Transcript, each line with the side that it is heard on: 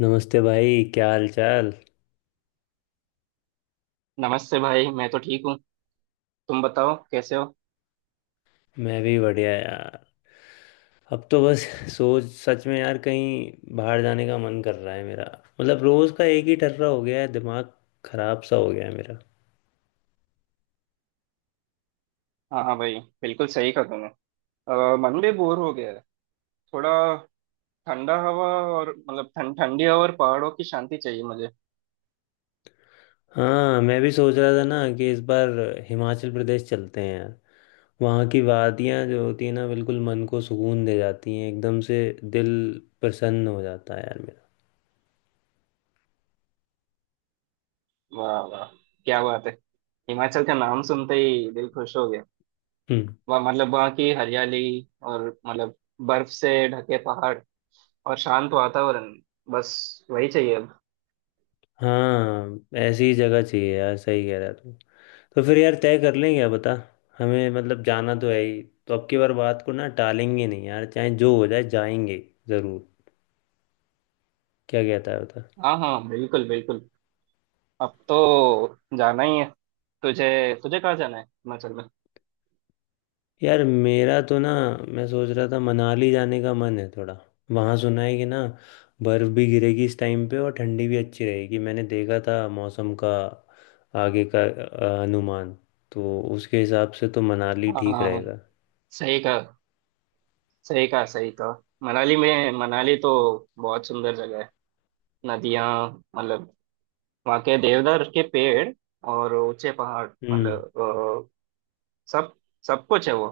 left: नमस्ते भाई, क्या हाल चाल।
right: नमस्ते भाई, मैं तो ठीक हूँ। तुम बताओ कैसे हो?
left: मैं भी बढ़िया यार। अब तो बस सोच, सच में यार कहीं बाहर जाने का मन कर रहा है मेरा। मतलब रोज का एक ही टर्रा हो गया है, दिमाग खराब सा हो गया है मेरा।
right: हाँ हाँ भाई, बिल्कुल सही कहा तुमने। मन भी बोर हो गया है थोड़ा। ठंडा हवा, और मतलब ठंडी हवा और पहाड़ों की शांति चाहिए मुझे।
left: हाँ, मैं भी सोच रहा था ना कि इस बार हिमाचल प्रदेश चलते हैं यार। वहाँ की वादियाँ जो होती है ना, बिल्कुल मन को सुकून दे जाती हैं, एकदम से दिल प्रसन्न हो जाता है यार मेरा।
right: वाह वाह, क्या बात है! हिमाचल का नाम सुनते ही दिल खुश हो गया।
left: हम्म।
right: वहाँ मतलब वहाँ की हरियाली और मतलब बर्फ से ढके पहाड़ और शांत वातावरण, बस वही चाहिए अब।
left: हाँ, ऐसी जगह चाहिए यार, सही कह रहा तू। तो फिर यार तय कर लें, क्या बता। हमें मतलब जाना तो है ही, तो अब की बार बात को ना टालेंगे नहीं यार, चाहे जो हो जाए जाएंगे ज़रूर। क्या कहता है बता।
right: हाँ हाँ, बिल्कुल बिल्कुल, अब तो जाना ही है तुझे। तुझे कहाँ जाना है हिमाचल में?
left: यार मेरा तो ना, मैं सोच रहा था मनाली जाने का मन है थोड़ा। वहाँ सुना है कि ना बर्फ़ भी गिरेगी इस टाइम पे और ठंडी भी अच्छी रहेगी। मैंने देखा था मौसम का आगे का अनुमान। तो उसके हिसाब से तो मनाली
right: हाँ
left: ठीक
right: हाँ,
left: रहेगा।
right: सही कहा, सही कहा सही कहा। मनाली तो बहुत सुंदर जगह है। नदियाँ, मतलब वहाँ के देवदार के पेड़ और ऊंचे पहाड़, मतलब
left: हम्म।
right: सब सब कुछ है वो।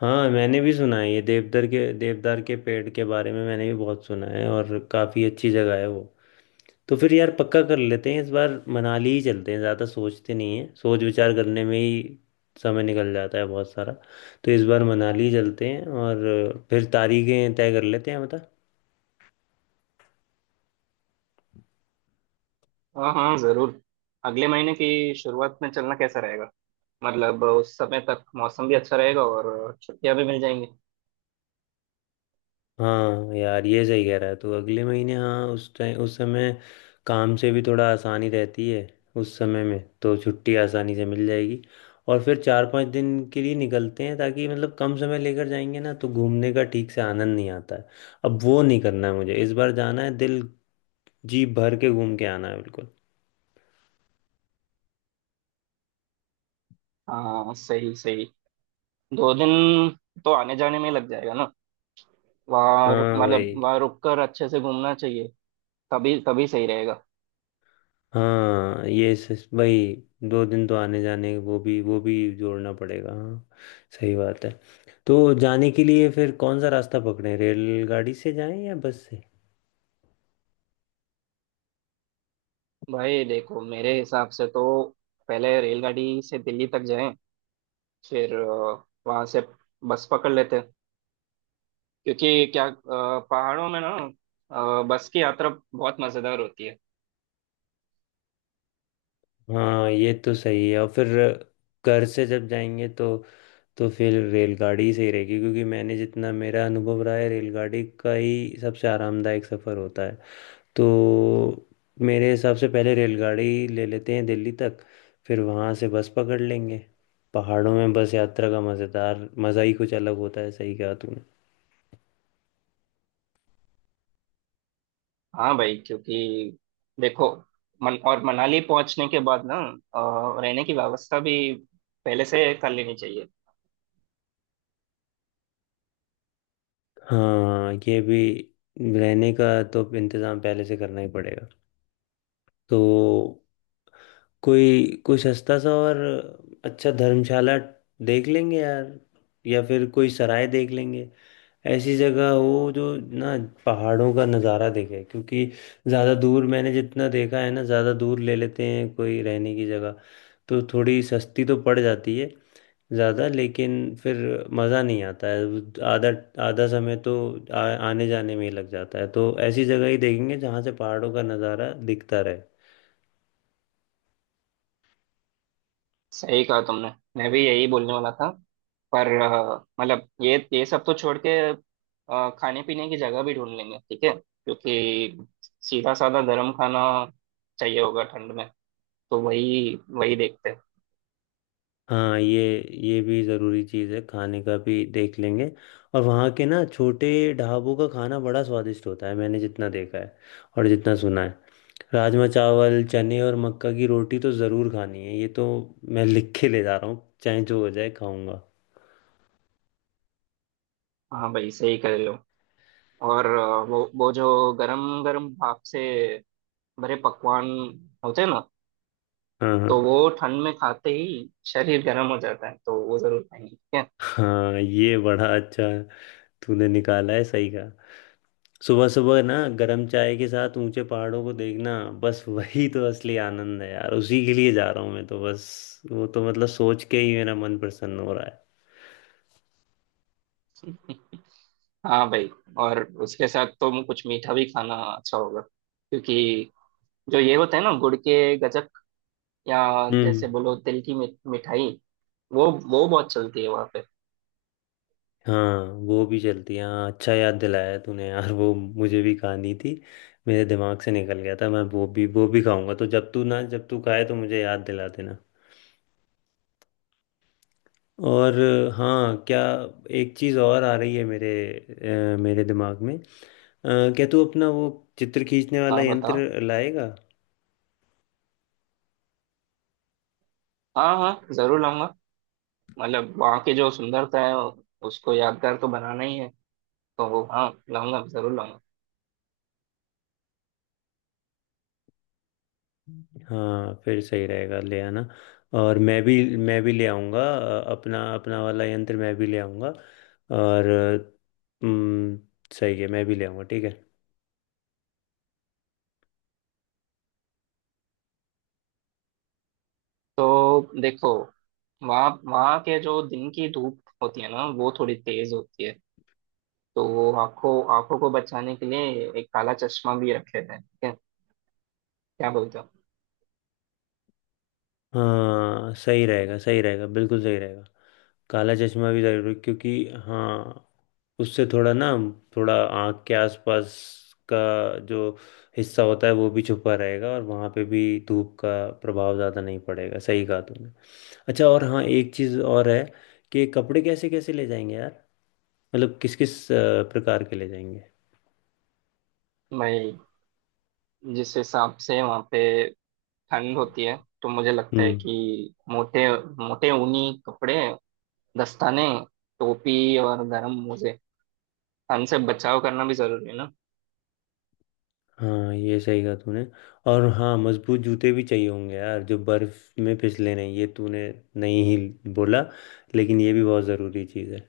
left: हाँ, मैंने भी सुना है ये देवदार के पेड़ के बारे में मैंने भी बहुत सुना है, और काफ़ी अच्छी जगह है वो। तो फिर यार पक्का कर लेते हैं, इस बार मनाली ही चलते हैं। ज़्यादा सोचते नहीं है, सोच विचार करने में ही समय निकल जाता है बहुत सारा। तो इस बार मनाली चलते हैं और फिर तारीखें तय कर लेते हैं बता।
right: हाँ हाँ जरूर। अगले महीने की शुरुआत में चलना कैसा रहेगा? मतलब उस समय तक मौसम भी अच्छा रहेगा और छुट्टियाँ भी मिल जाएंगी।
left: हाँ यार, ये सही कह रहा है तू। अगले महीने, हाँ उस टाइम, उस समय काम से भी थोड़ा आसानी रहती है। उस समय में तो छुट्टी आसानी से मिल जाएगी। और फिर चार पांच दिन के लिए निकलते हैं, ताकि मतलब कम समय लेकर जाएंगे ना तो घूमने का ठीक से आनंद नहीं आता है। अब वो नहीं करना है मुझे, इस बार जाना है, दिल जी भर के घूम के आना है बिल्कुल।
right: हाँ सही सही। 2 दिन तो आने जाने में लग जाएगा ना, वहाँ
left: हाँ वही।
right: मतलब वहाँ रुक कर अच्छे से घूमना चाहिए, तभी तभी सही रहेगा।
left: हाँ ये सच भाई। दो दिन तो आने जाने वो भी जोड़ना पड़ेगा हाँ। सही बात है। तो जाने के लिए फिर कौन सा रास्ता पकड़ें, रेलगाड़ी से जाएं या बस से।
right: भाई देखो, मेरे हिसाब से तो पहले रेलगाड़ी से दिल्ली तक जाएं, फिर वहां से बस पकड़ लेते हैं, क्योंकि क्या पहाड़ों में ना, बस की यात्रा बहुत मजेदार होती है।
left: हाँ ये तो सही है, और फिर घर से जब जाएंगे तो फिर रेलगाड़ी सही रहेगी, क्योंकि मैंने जितना मेरा अनुभव रहा है रेलगाड़ी का ही सबसे आरामदायक सफ़र होता है। तो मेरे हिसाब से पहले रेलगाड़ी ले लेते हैं दिल्ली तक, फिर वहाँ से बस पकड़ लेंगे। पहाड़ों में बस यात्रा का मज़ेदार मज़ा ही कुछ अलग होता है, सही कहा तूने।
right: हाँ भाई, क्योंकि देखो, मन और मनाली पहुंचने के बाद ना, रहने की व्यवस्था भी पहले से कर लेनी चाहिए।
left: हाँ ये भी। रहने का तो इंतज़ाम पहले से करना ही पड़ेगा। तो कोई कोई सस्ता सा और अच्छा धर्मशाला देख लेंगे यार, या फिर कोई सराय देख लेंगे। ऐसी जगह हो जो ना पहाड़ों का नज़ारा देखे। क्योंकि ज़्यादा दूर, मैंने जितना देखा है ना ज़्यादा दूर ले लेते हैं कोई रहने की जगह तो थोड़ी सस्ती तो पड़ जाती है ज़्यादा, लेकिन फिर मज़ा नहीं आता है। आधा आधा समय तो आ, आने जाने में ही लग जाता है। तो ऐसी जगह ही देखेंगे जहाँ से पहाड़ों का नज़ारा दिखता रहे।
right: सही कहा तुमने, मैं भी यही बोलने वाला था, पर मतलब ये सब तो छोड़ के खाने पीने की जगह भी ढूंढ लेंगे, ठीक है, क्योंकि सीधा साधा गर्म खाना चाहिए होगा ठंड में, तो वही वही देखते हैं।
left: हाँ ये भी ज़रूरी चीज़ है, खाने का भी देख लेंगे। और वहाँ के ना छोटे ढाबों का खाना बड़ा स्वादिष्ट होता है, मैंने जितना देखा है और जितना सुना है। राजमा चावल चने और मक्का की रोटी तो ज़रूर खानी है, ये तो मैं लिख के ले जा रहा हूँ, चाहे जो हो जाए खाऊंगा।
right: हाँ भाई, सही कह रहे हो। और वो जो गरम गरम भाप से भरे पकवान होते हैं ना,
left: हाँ
right: तो
left: हाँ।
right: वो ठंड में खाते ही शरीर गर्म हो जाता है, तो वो जरूर खाएंगे, ठीक
left: हाँ ये बड़ा अच्छा तूने निकाला है, सही का। सुबह सुबह ना गरम चाय के साथ ऊंचे पहाड़ों को देखना, बस वही तो असली आनंद है यार, उसी के लिए जा रहा हूँ मैं तो बस। वो तो मतलब सोच के ही मेरा मन प्रसन्न हो रहा है।
right: है। हाँ भाई, और उसके साथ तो कुछ मीठा भी खाना अच्छा होगा, क्योंकि जो ये होता है ना, गुड़ के गजक, या
left: हम्म।
right: जैसे बोलो तिल की मिठाई, वो बहुत चलती है वहाँ पे।
left: हाँ वो भी चलती है हाँ, अच्छा याद दिलाया तूने यार, वो मुझे भी खानी थी, मेरे दिमाग से निकल गया था। मैं वो भी खाऊंगा। तो जब तू खाए तो मुझे याद दिला देना। और हाँ क्या, एक चीज़ और आ रही है मेरे दिमाग में, क्या तू अपना वो चित्र खींचने वाला
right: हाँ बताओ।
left: यंत्र लाएगा।
right: हाँ हाँ जरूर लाऊंगा, मतलब वहाँ की जो सुंदरता है उसको यादगार तो बनाना ही है, तो हाँ, लाऊंगा जरूर लाऊंगा।
left: हाँ फिर सही रहेगा, ले आना। और मैं भी ले आऊँगा, अपना अपना वाला यंत्र मैं भी ले आऊँगा। और अम, सही है, मैं भी ले आऊँगा, ठीक है।
right: तो देखो, वहाँ वहाँ के जो दिन की धूप होती है ना, वो थोड़ी तेज होती है, तो वो आंखों आंखों को बचाने के लिए एक काला चश्मा भी रखे थे, क्या बोलते हो?
left: हाँ सही रहेगा, सही रहेगा, बिल्कुल सही रहेगा। काला चश्मा भी जरूरी, क्योंकि हाँ उससे थोड़ा ना, थोड़ा आँख के आसपास का जो हिस्सा होता है वो भी छुपा रहेगा, और वहाँ पे भी धूप का प्रभाव ज़्यादा नहीं पड़ेगा, सही कहा तुमने। अच्छा और हाँ, एक चीज़ और है कि कपड़े कैसे कैसे ले जाएंगे यार, मतलब किस किस प्रकार के ले जाएंगे।
right: मैं, जिस हिसाब से वहाँ पे ठंड होती है, तो मुझे लगता है
left: हम्म।
right: कि मोटे मोटे ऊनी कपड़े, दस्ताने, टोपी और गर्म मोजे, ठंड से बचाव करना भी जरूरी है ना।
left: हाँ ये सही कहा तूने। और हाँ मजबूत जूते भी चाहिए होंगे यार जो बर्फ में फिसले नहीं, ये तूने नहीं ही बोला, लेकिन ये भी बहुत ज़रूरी चीज़ है।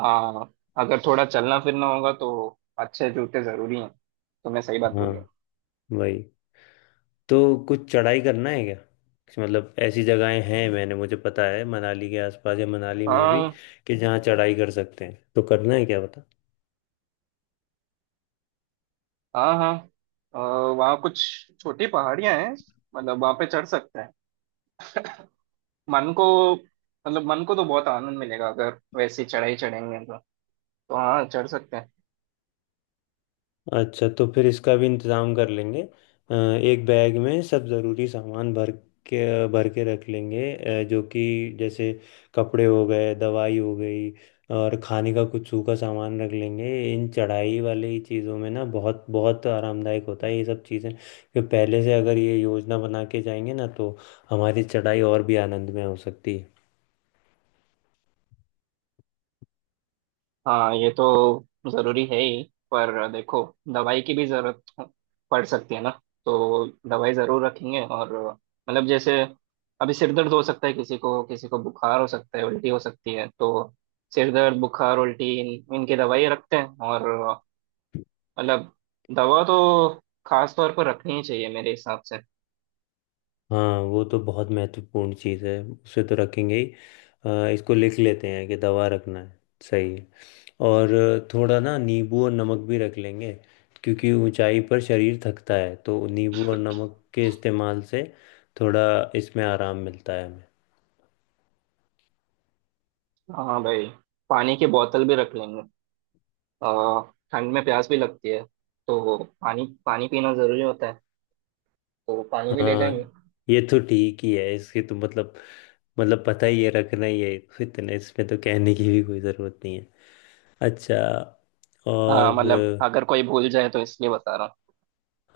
right: हाँ, अगर थोड़ा चलना फिरना होगा तो अच्छे जूते जरूरी हैं, तुमने सही बात
left: हाँ
right: बोली है।
left: वही। तो कुछ चढ़ाई करना है क्या, कुछ मतलब ऐसी जगहें हैं मैंने, मुझे पता है मनाली के आसपास या मनाली में भी,
right: हाँ
left: कि जहाँ चढ़ाई कर सकते हैं, तो करना है क्या।
right: हाँ हाँ, अ, वहाँ कुछ छोटी पहाड़ियाँ हैं, मतलब वहाँ पे चढ़ सकते हैं, मन को, मतलब मन को तो बहुत आनंद मिलेगा अगर वैसी चढ़ाई चढ़ेंगे तो हाँ, चढ़ सकते हैं।
left: अच्छा तो फिर इसका भी इंतज़ाम कर लेंगे। एक बैग में सब ज़रूरी सामान भर के रख लेंगे, जो कि जैसे कपड़े हो गए, दवाई हो गई, और खाने का कुछ सूखा सामान रख लेंगे। इन चढ़ाई वाले ही चीज़ों में ना बहुत बहुत आरामदायक होता है ये सब चीज़ें, कि पहले से अगर ये योजना बना के जाएंगे ना, तो हमारी चढ़ाई और भी आनंद में हो सकती है।
right: हाँ, ये तो जरूरी है ही, पर देखो, दवाई की भी जरूरत पड़ सकती है ना, तो दवाई जरूर रखेंगे, और मतलब जैसे अभी सिर दर्द हो सकता है किसी को, किसी को बुखार हो सकता है, उल्टी हो सकती है, तो सिर दर्द बुखार उल्टी इनकी दवाई रखते हैं, और मतलब दवा तो खास तौर पर रखनी ही चाहिए मेरे हिसाब से।
left: हाँ वो तो बहुत महत्वपूर्ण चीज़ है, उसे तो रखेंगे ही। इसको लिख लेते हैं कि दवा रखना है, सही है। और थोड़ा ना नींबू और नमक भी रख लेंगे, क्योंकि ऊंचाई पर शरीर थकता है तो नींबू और नमक के इस्तेमाल से थोड़ा इसमें आराम मिलता है हमें।
right: हाँ भाई, पानी की बोतल भी रख लेंगे, आ, ठंड में प्यास भी लगती है, तो पानी पानी पीना जरूरी होता है, तो पानी भी ले
left: हाँ
right: जाएंगे।
left: ये तो ठीक ही है, इसके तो मतलब पता ही है रखना ही है, तो इतने, इसमें तो कहने की भी कोई ज़रूरत नहीं है। अच्छा।
right: हाँ
left: और
right: मतलब अगर कोई भूल जाए तो इसलिए बता रहा हूँ।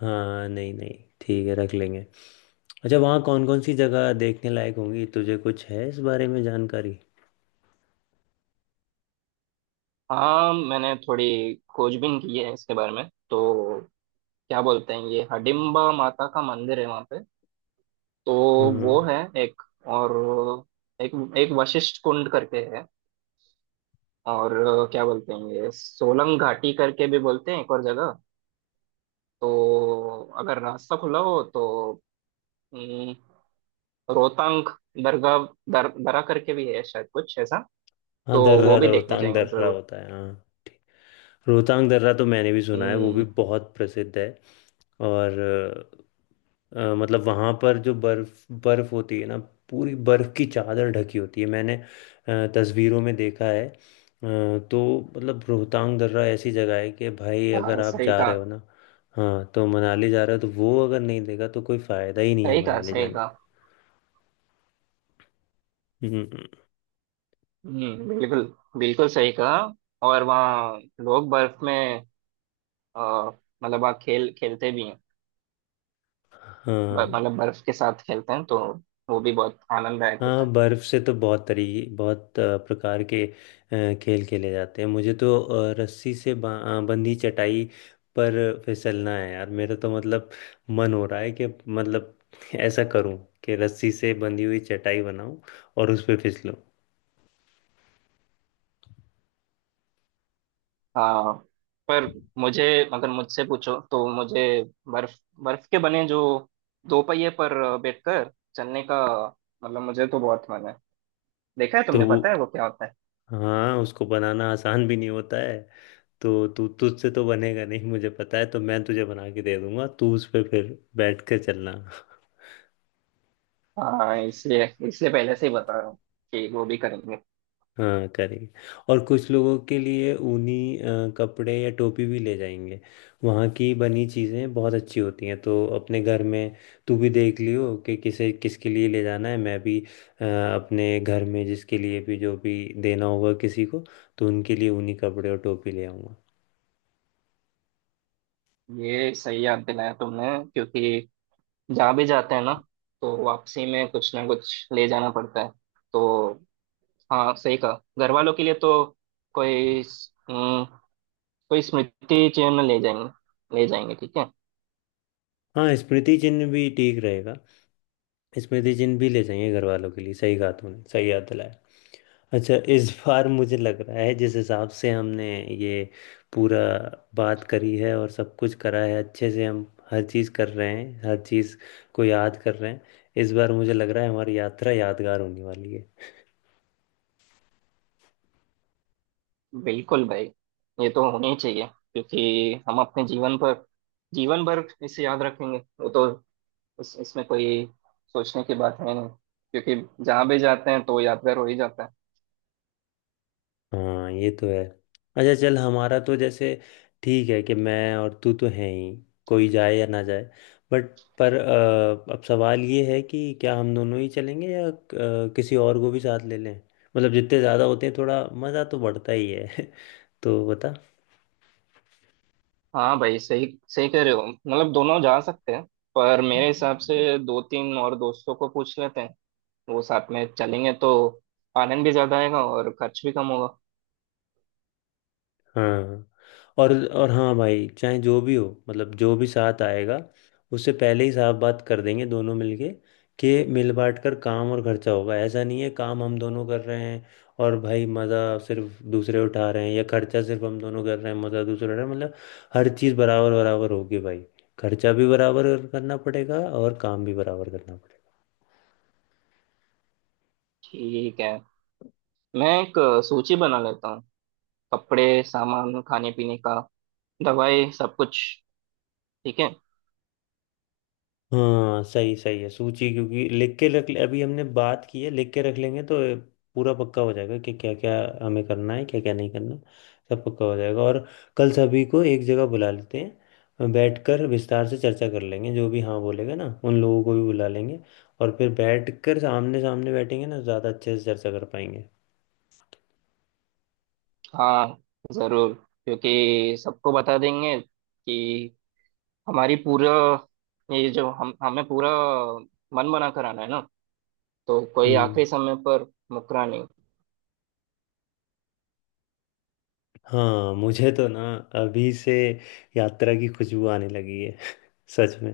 left: हाँ नहीं नहीं ठीक है, रख लेंगे। अच्छा, वहाँ कौन कौन सी जगह देखने लायक होंगी, तुझे कुछ है इस बारे में जानकारी।
right: हाँ, मैंने थोड़ी खोजबीन की है इसके बारे में, तो क्या बोलते हैं, ये हडिम्बा माता का मंदिर है वहाँ पे, तो वो
left: हाँ
right: है एक, और एक एक वशिष्ठ कुंड करके है, और क्या बोलते हैं, ये सोलंग घाटी करके भी बोलते हैं, एक और जगह, तो अगर रास्ता खुला हो तो हम्म, रोहतांग दरगाह, दरा करके भी है शायद कुछ ऐसा,
left: हाँ
right: तो वो
left: दर्रा,
right: भी देखने
left: रोहतांग
right: जाएंगे
left: दर्रा
right: जरूर।
left: होता है हाँ। ठीक, रोहतांग दर्रा तो मैंने भी सुना है, वो भी
right: हम्म।
left: बहुत प्रसिद्ध है। और मतलब वहाँ पर जो बर्फ बर्फ होती है ना, पूरी बर्फ की चादर ढकी होती है, मैंने तस्वीरों में देखा है, तो मतलब रोहतांग दर्रा ऐसी जगह है कि भाई अगर
right: हाँ
left: आप
right: सही
left: जा
right: कहा,
left: रहे हो ना, हाँ तो मनाली जा रहे हो तो वो अगर नहीं देखा तो कोई फायदा ही नहीं है
right: सही कहा
left: मनाली
right: सही
left: जाने।
right: कहा।
left: हम्म।
right: हम्म, बिल्कुल, बिल्कुल सही कहा। और वहाँ लोग बर्फ में अ, मतलब वहाँ खेल खेलते भी हैं,
left: हाँ
right: मतलब बर्फ के साथ खेलते हैं, तो वो भी बहुत आनंददायक
left: हाँ,
right: होता है।
left: बर्फ से तो बहुत तरीके, बहुत प्रकार के खेल खेले जाते हैं। मुझे तो रस्सी से बंधी चटाई पर फिसलना है यार मेरा, तो मतलब मन हो रहा है कि मतलब ऐसा करूं कि रस्सी से बंधी हुई चटाई बनाऊं और उस पे फिसलूं।
right: हाँ, पर मुझे, अगर मुझसे पूछो तो मुझे बर्फ बर्फ के बने जो दो पहिए पर बैठकर चलने का, मतलब मुझे तो बहुत मन है, देखा है
left: तो
right: तुमने?
left: वो,
right: पता है वो क्या होता है?
left: हाँ उसको बनाना आसान भी नहीं होता है। तो तू, तुझसे तो बनेगा नहीं मुझे पता है, तो मैं तुझे बना के दे दूंगा, तू उस पे फिर बैठ कर चलना।
right: हाँ, इसलिए इसलिए पहले से ही बता रहा हूँ कि वो भी करेंगे।
left: हाँ करेंगे। और कुछ लोगों के लिए ऊनी कपड़े या टोपी भी ले जाएंगे, वहाँ की बनी चीज़ें बहुत अच्छी होती हैं, तो अपने घर में तू भी देख लियो कि किसे किसके लिए ले जाना है। मैं भी अपने घर में जिसके लिए भी जो भी देना होगा किसी को, तो उनके लिए ऊनी कपड़े और टोपी ले आऊँगा।
right: ये सही याद दिलाया तुमने, क्योंकि जहाँ भी जाते हैं ना, तो वापसी में कुछ ना कुछ ले जाना पड़ता है, तो हाँ सही कहा, घर वालों के लिए तो कोई, हम्म, कोई स्मृति चिन्ह ले जाएंगे, ले जाएंगे ठीक है।
left: हाँ स्मृति चिन्ह भी ठीक रहेगा, स्मृति चिन्ह भी ले जाएंगे घर वालों के लिए, सही कहा तूने, सही याद दिलाया। अच्छा इस बार मुझे लग रहा है, जिस हिसाब से हमने ये पूरा बात करी है और सब कुछ करा है अच्छे से, हम हर चीज़ कर रहे हैं, हर चीज़ को याद कर रहे हैं। इस बार मुझे लग रहा है हमारी यात्रा यादगार होने वाली है।
right: बिल्कुल भाई, ये तो होना ही चाहिए, क्योंकि हम अपने जीवन पर जीवन भर इसे याद रखेंगे वो तो, इसमें कोई सोचने की बात है नहीं, क्योंकि जहाँ भी जाते हैं तो यादगार हो ही जाता है।
left: हाँ ये तो है। अच्छा चल, हमारा तो जैसे ठीक है कि मैं और तू तो हैं ही, कोई जाए या ना जाए। बट, पर अब सवाल ये है कि क्या हम दोनों ही चलेंगे या किसी और को भी साथ ले लें। मतलब जितने ज़्यादा होते हैं थोड़ा मज़ा तो बढ़ता ही है तो बता।
right: हाँ भाई, सही सही कह रहे हो, मतलब दोनों जा सकते हैं, पर मेरे हिसाब से दो तीन और दोस्तों को पूछ लेते हैं, वो साथ में चलेंगे तो आनंद भी ज्यादा आएगा और खर्च भी कम होगा।
left: हाँ और हाँ भाई, चाहे जो भी हो मतलब, जो भी साथ आएगा उससे पहले ही साफ बात कर देंगे दोनों मिलके, कि मिल बांट कर काम और खर्चा होगा। ऐसा नहीं है काम हम दोनों कर रहे हैं और भाई मज़ा सिर्फ दूसरे उठा रहे हैं, या खर्चा सिर्फ हम दोनों कर रहे हैं मज़ा दूसरे उठा रहे हैं। मतलब हर चीज़ बराबर बराबर होगी भाई, खर्चा भी बराबर करना पड़ेगा और काम भी बराबर करना पड़ेगा।
right: ठीक है, मैं एक सूची बना लेता हूँ, कपड़े, सामान, खाने पीने का, दवाई, सब कुछ, ठीक है।
left: हाँ सही, सही है सूची, क्योंकि लिख के रख, अभी हमने बात की है लिख के रख लेंगे तो पूरा पक्का हो जाएगा कि क्या क्या हमें करना है, क्या क्या नहीं करना, सब पक्का हो जाएगा। और कल सभी को एक जगह बुला लेते हैं, बैठकर विस्तार से चर्चा कर लेंगे, जो भी हाँ बोलेगा ना उन लोगों को भी बुला लेंगे, और फिर बैठकर सामने सामने बैठेंगे ना ज़्यादा अच्छे से चर्चा कर पाएंगे।
right: हाँ जरूर, क्योंकि सबको बता देंगे कि हमारी पूरा ये जो हम हमें पूरा मन बना कराना है ना, तो कोई
left: हम्म।
right: आखिरी समय पर मुकरा नहीं।
left: हाँ मुझे तो ना, अभी से यात्रा की खुशबू आने लगी है सच में।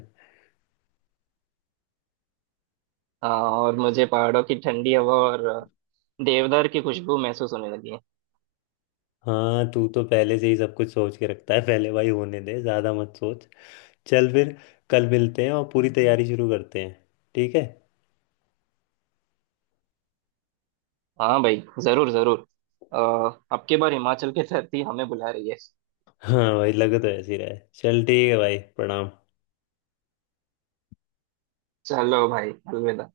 right: हाँ, और मुझे पहाड़ों की ठंडी हवा और देवदार की खुशबू महसूस होने लगी है।
left: हाँ तू तो पहले से ही सब कुछ सोच के रखता है पहले भाई, होने दे, ज्यादा मत सोच। चल फिर कल मिलते हैं और पूरी तैयारी शुरू करते हैं, ठीक है।
right: हाँ भाई, जरूर जरूर। अ, अब की बार हिमाचल की धरती हमें बुला रही है।
left: हाँ भाई लगे तो ऐसे ही रहा है, चल ठीक है भाई, प्रणाम।
right: चलो भाई, अलविदा।